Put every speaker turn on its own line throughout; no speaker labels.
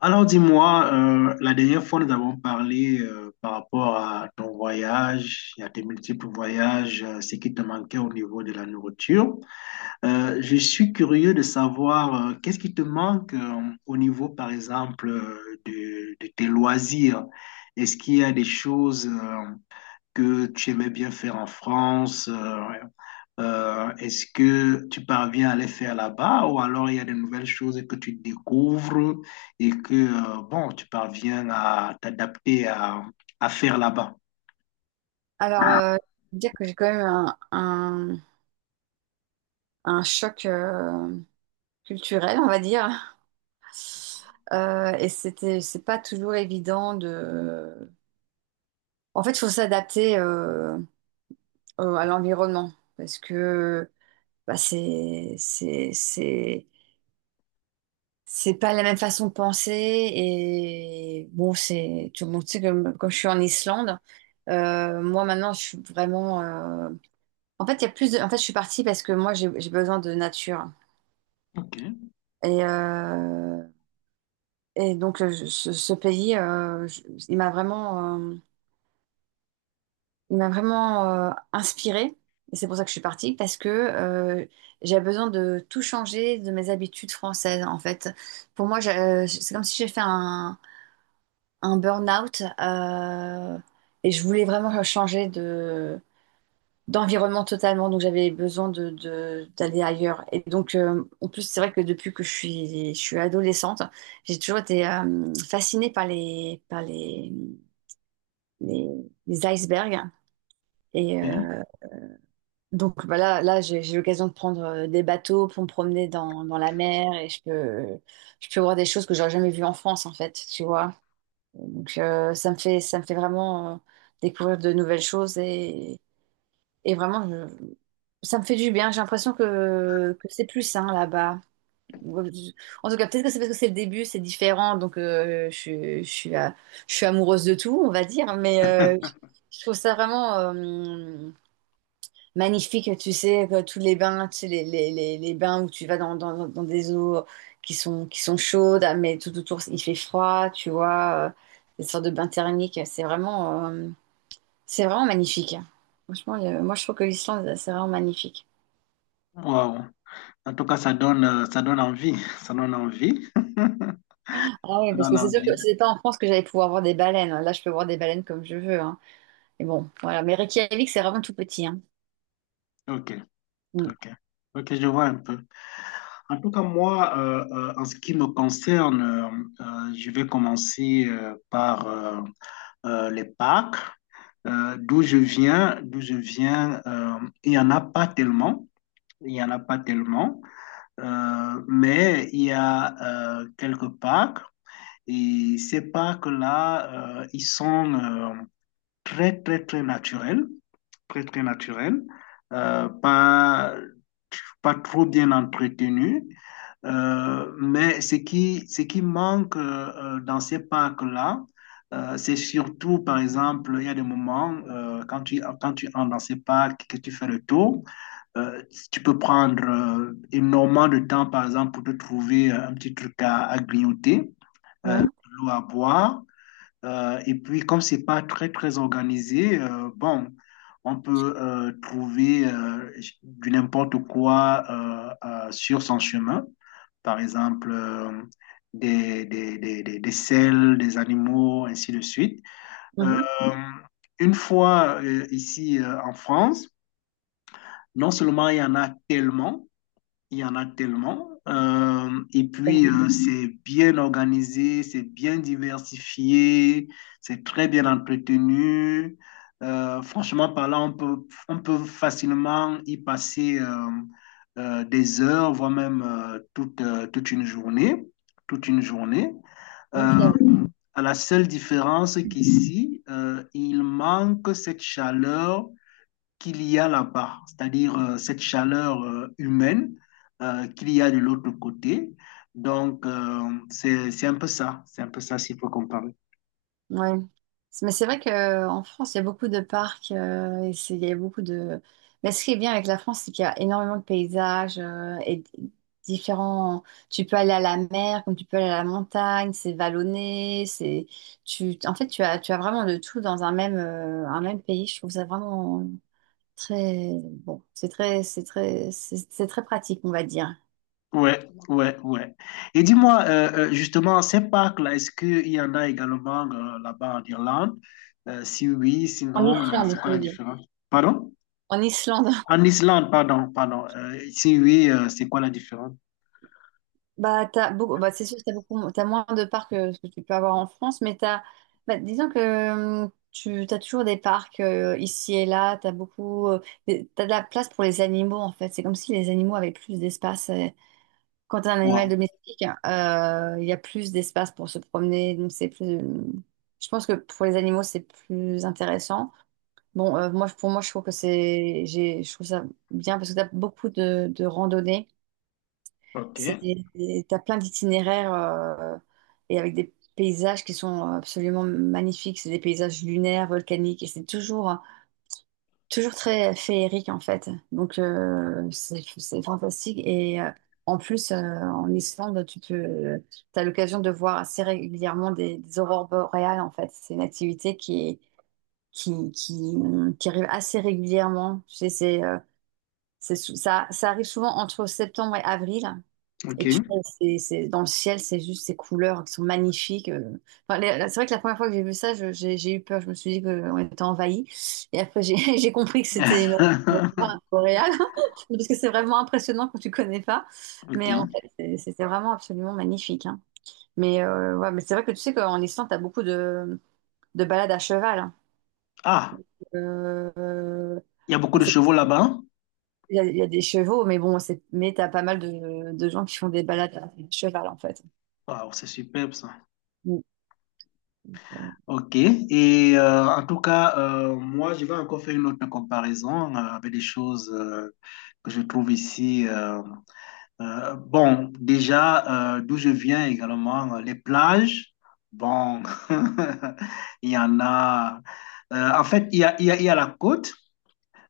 Alors dis-moi, la dernière fois nous avons parlé par rapport à ton voyage et à tes multiples voyages, ce qui te manquait au niveau de la nourriture. Je suis curieux de savoir qu'est-ce qui te manque au niveau, par exemple, de tes loisirs. Est-ce qu'il y a des choses que tu aimais bien faire en France, ouais. Est-ce que tu parviens à les faire là-bas, ou alors il y a de nouvelles choses que tu découvres et que tu parviens à t'adapter à faire là-bas?
Alors, euh, dire que j'ai quand même un choc culturel, on va dire. C'est pas toujours évident de. En fait, il faut s'adapter à l'environnement parce que bah, c'est, c'est, c'est, c'est pas la même façon de penser. Et bon, c'est tout le monde sait que quand je suis en Islande, moi maintenant, je suis vraiment. En fait, il y a plus de... En fait, je suis partie parce que moi, j'ai besoin de nature.
Ok,
Et, euh, et donc, ce pays, il m'a vraiment, il m'a vraiment inspirée. Et c'est pour ça que je suis partie, parce que j'avais besoin de tout changer de mes habitudes françaises, en fait. Pour moi, c'est comme si j'ai fait un burn-out et je voulais vraiment changer d'environnement totalement, donc j'avais besoin de, d'aller ailleurs. Et donc, en plus, c'est vrai que depuis que je suis adolescente, j'ai toujours été fascinée par les, les icebergs. Et
ok.
euh, donc, bah là j'ai l'occasion de prendre des bateaux pour me promener dans la mer et je peux voir des choses que j'aurais jamais vues en France, en fait, tu vois. Donc, ça me fait vraiment découvrir de nouvelles choses. Et vraiment, ça me fait du bien. J'ai l'impression que c'est plus sain là-bas. En tout cas, peut-être que c'est parce que c'est le début, c'est différent. Donc, je suis je suis amoureuse de tout, on va dire. Mais je trouve ça vraiment magnifique, tu sais, que tous les bains, tu sais, les bains où tu vas dans des eaux qui qui sont chaudes, mais tout autour, il fait froid, tu vois. Des sortes de bains thermiques. C'est vraiment magnifique, hein. Franchement, moi je trouve que l'Islande, c'est vraiment magnifique.
Wow. En tout cas, ça donne envie. Ça donne envie.
Ah oui,
Ça
parce
donne
que c'est sûr
envie.
que c'était pas en France que j'allais pouvoir voir des baleines. Là, je peux voir des baleines comme je veux, hein. Mais bon, voilà. Mais Reykjavik, c'est vraiment tout petit, hein.
Ok,
Mm.
ok. Ok, je vois un peu. En tout cas, moi, en ce qui me concerne, je vais commencer par les parcs. D'où je viens, d'où je viens, il n'y en a pas tellement. Il n'y en a pas tellement. Mais il y a quelques parcs. Et ces parcs-là, ils sont très, très, très naturels, très, très naturel, pas, pas trop bien entretenu. Mais ce qui manque dans ces parcs-là, c'est surtout, par exemple, il y a des moments quand tu entres dans ces parcs, que tu fais le tour, euh, tu peux prendre énormément de temps, par exemple, pour te trouver un petit truc à grignoter, de
Ouais.
l'eau à boire. Et puis, comme c'est pas très, très organisé, bon, on peut trouver du n'importe quoi sur son chemin. Par exemple, des selles, des animaux, ainsi de suite.
Mhm.
Euh,
Oui,
une fois ici en France, non seulement il y en a tellement, il y en a tellement. Et
c'est
puis,
vrai.
c'est bien organisé, c'est bien diversifié, c'est très bien entretenu. Franchement parlant, on peut facilement y passer des heures, voire même toute, toute une journée. Toute une journée.
Ok,
Euh,
ouais.
à la seule différence qu'ici, il manque cette chaleur qu'il y a là-bas, c'est-à-dire cette chaleur humaine qu'il y a de l'autre côté. Donc, c'est un peu ça, c'est un peu ça s'il faut comparer.
Ouais. Mais c'est vrai qu'en France, il y a beaucoup de parcs, il y a beaucoup de... Mais ce qui est bien avec la France, c'est qu'il y a énormément de paysages et différents... Tu peux aller à la mer, comme tu peux aller à la montagne, c'est vallonné, c'est... Tu... En fait, tu as vraiment de tout dans un un même pays. Je trouve ça vraiment très... Bon, c'est très pratique, on va dire.
Ouais, ouais, ouais. Et dis-moi, justement, ces parcs-là, est-ce qu'il y en a également là-bas en Irlande? Si oui,
En
sinon,
Islande,
c'est quoi
je
la
veux dire.
différence? Pardon?
En Islande.
En Islande, pardon, pardon. Si oui, c'est quoi la différence?
Bah, t'as beaucoup, t'as moins de parcs que ce que tu peux avoir en France, mais t'as, bah, disons que tu as toujours des parcs ici et là, t'as de la place pour les animaux en fait. C'est comme si les animaux avaient plus d'espace. Quand t'as un animal
Wow.
domestique, il y a plus d'espace pour se promener, donc c'est plus. Je pense que pour les animaux, c'est plus intéressant. Bon, pour moi, je trouve que je trouve ça bien parce que t'as beaucoup de randonnées. C'est,
OK,
t'as plein d'itinéraires et avec des paysages qui sont absolument magnifiques. C'est des paysages lunaires, volcaniques et c'est toujours, toujours très féerique en fait. Donc c'est fantastique et en plus, en Islande, tu peux, t'as l'occasion de voir assez régulièrement des aurores boréales en fait. C'est une activité qui est- qui, qui, qui arrive assez régulièrement. Tu sais, ça arrive souvent entre septembre et avril. Et
OK.
tu vois, dans le ciel, c'est juste ces couleurs qui sont magnifiques. Enfin, c'est vrai que la première fois que j'ai vu ça, j'ai eu peur. Je me suis dit qu'on était envahi. Et après, j'ai j'ai compris que c'était une aurore boréale. Parce que c'est vraiment impressionnant quand tu connais pas.
OK.
Mais en fait, c'était vraiment absolument magnifique, hein. Mais, ouais, mais c'est vrai que tu sais qu'en Islande, tu as beaucoup de balades à cheval, hein.
Ah,
Euh,
il y a beaucoup
bon,
de
c'est-
chevaux là-bas, hein?
il y a des chevaux, mais bon, c'est, mais tu as pas mal de gens qui font des balades à cheval, en fait.
Waouh, c'est superbe ça.
Mm.
Ok. Et en tout cas, moi, je vais encore faire une autre comparaison avec des choses que je trouve ici. Bon, déjà, d'où je viens également, les plages. Bon, il y en a. En fait, il y a, il y a, il y a la côte.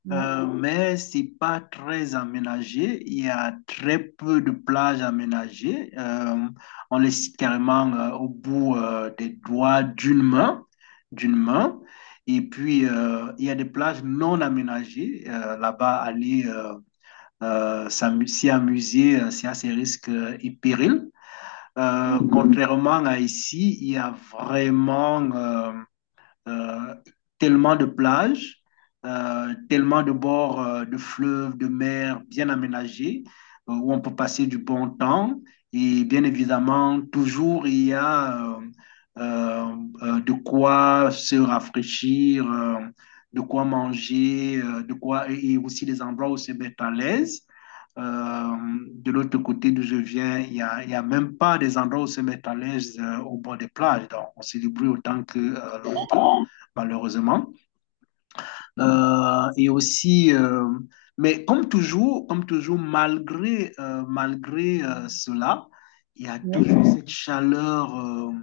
Ouais.
Mais c'est pas très aménagé. Il y a très peu de plages aménagées. On les cite carrément au bout des doigts d'une main, d'une main. Et puis il y a des plages non aménagées. Là-bas, aller s'y amuser, c'est à ses risques et périls. Contrairement à ici, il y a vraiment euh, tellement de plages, tellement de bords de fleuves, de mers bien aménagés, où on peut passer du bon temps. Et bien évidemment, toujours il y a euh, de quoi se rafraîchir, de quoi manger, de quoi et aussi des endroits où se mettre à l'aise. Euh, de l'autre côté d'où je viens, il y a même pas des endroits où se mettre à l'aise au bord des plages. Donc, on se débrouille autant que l'on peut malheureusement. Et aussi, mais comme toujours, malgré, malgré cela, il y a toujours
Merci.
cette chaleur euh,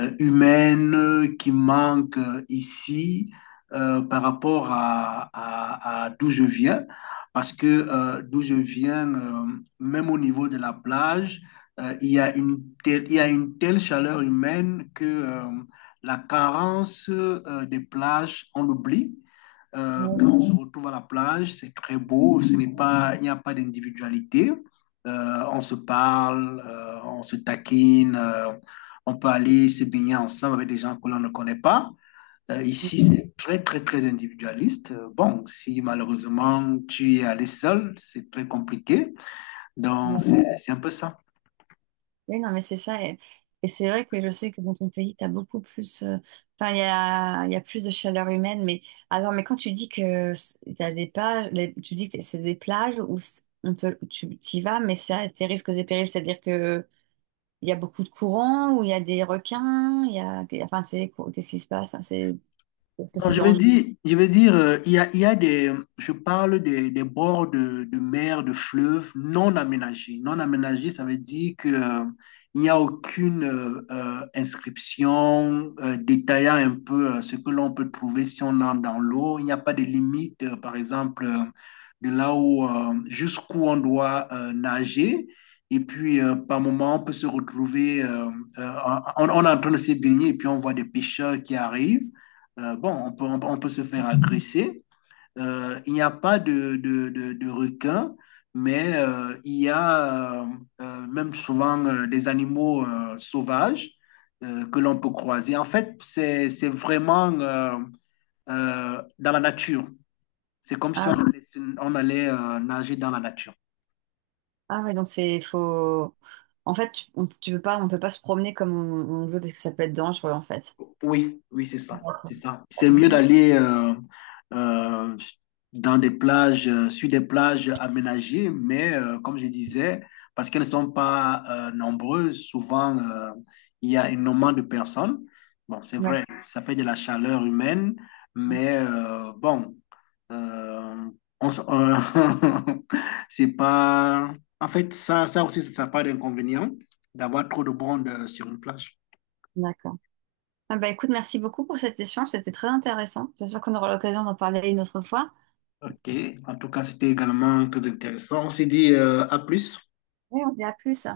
euh, humaine qui manque ici par rapport à d'où je viens, parce que d'où je viens, même au niveau de la plage, il y a une telle chaleur humaine que la carence des plages, on l'oublie.
Merci.
Quand on se retrouve à la plage, c'est très beau, ce n'est pas, il n'y a pas d'individualité. On se parle, on se taquine, on peut aller se baigner ensemble avec des gens que l'on ne connaît pas. Ici, c'est très, très, très individualiste. Bon, si malheureusement tu es allé seul, c'est très compliqué. Donc, c'est un peu ça.
Oui, non, mais c'est ça. Et c'est vrai que je sais que dans ton pays, tu as beaucoup plus. Enfin, il y a plus de chaleur humaine. Mais alors, mais quand tu dis que tu as des plages, tu dis que c'est des plages où tu y vas, mais ça a tes risques et périls. C'est-à-dire que il y a beaucoup de courants, où il y a des requins, il y a. Enfin, c'est. Qu'est-ce qui se passe, hein? C'est, est-ce que
Non,
c'est dangereux?
je vais dire, il y a des, je parle des bords de mer, de fleuves non aménagés. Non aménagés, ça veut dire que, il n'y a aucune inscription détaillant un peu ce que l'on peut trouver si on entre dans l'eau. Il n'y a pas de limite, par exemple, de là où, jusqu'où on doit nager. Et puis, par moment, on peut se retrouver, euh, on est en train de se baigner et puis on voit des pêcheurs qui arrivent. Bon, on peut se faire agresser. Il n'y a pas de requins, mais il y a même souvent des animaux sauvages que l'on peut croiser. En fait, c'est vraiment dans la nature. C'est comme si
Ah,
on allait, nager dans la nature.
ah ouais, donc c'est. Faut. En fait, tu peux pas, on peut pas se promener comme on veut parce que ça peut être dangereux, en fait.
Oui, oui, c'est ça, c'est
D'accord.
ça. C'est mieux d'aller euh, dans des plages, sur des plages aménagées, mais comme je disais, parce qu'elles ne sont pas nombreuses, souvent il y a énormément de personnes. Bon, c'est
Ouais,
vrai, ça fait de la chaleur humaine, mais bon, euh, on s- euh, c'est pas. En fait, ça aussi, ça n'a pas d'inconvénient d'avoir trop de monde sur une plage.
d'accord. Ah bah écoute, merci beaucoup pour cet échange, c'était très intéressant. J'espère qu'on aura l'occasion d'en parler une autre fois.
Ok, en tout cas, c'était également très intéressant. On s'est dit à plus.
Oui, on dit à plus.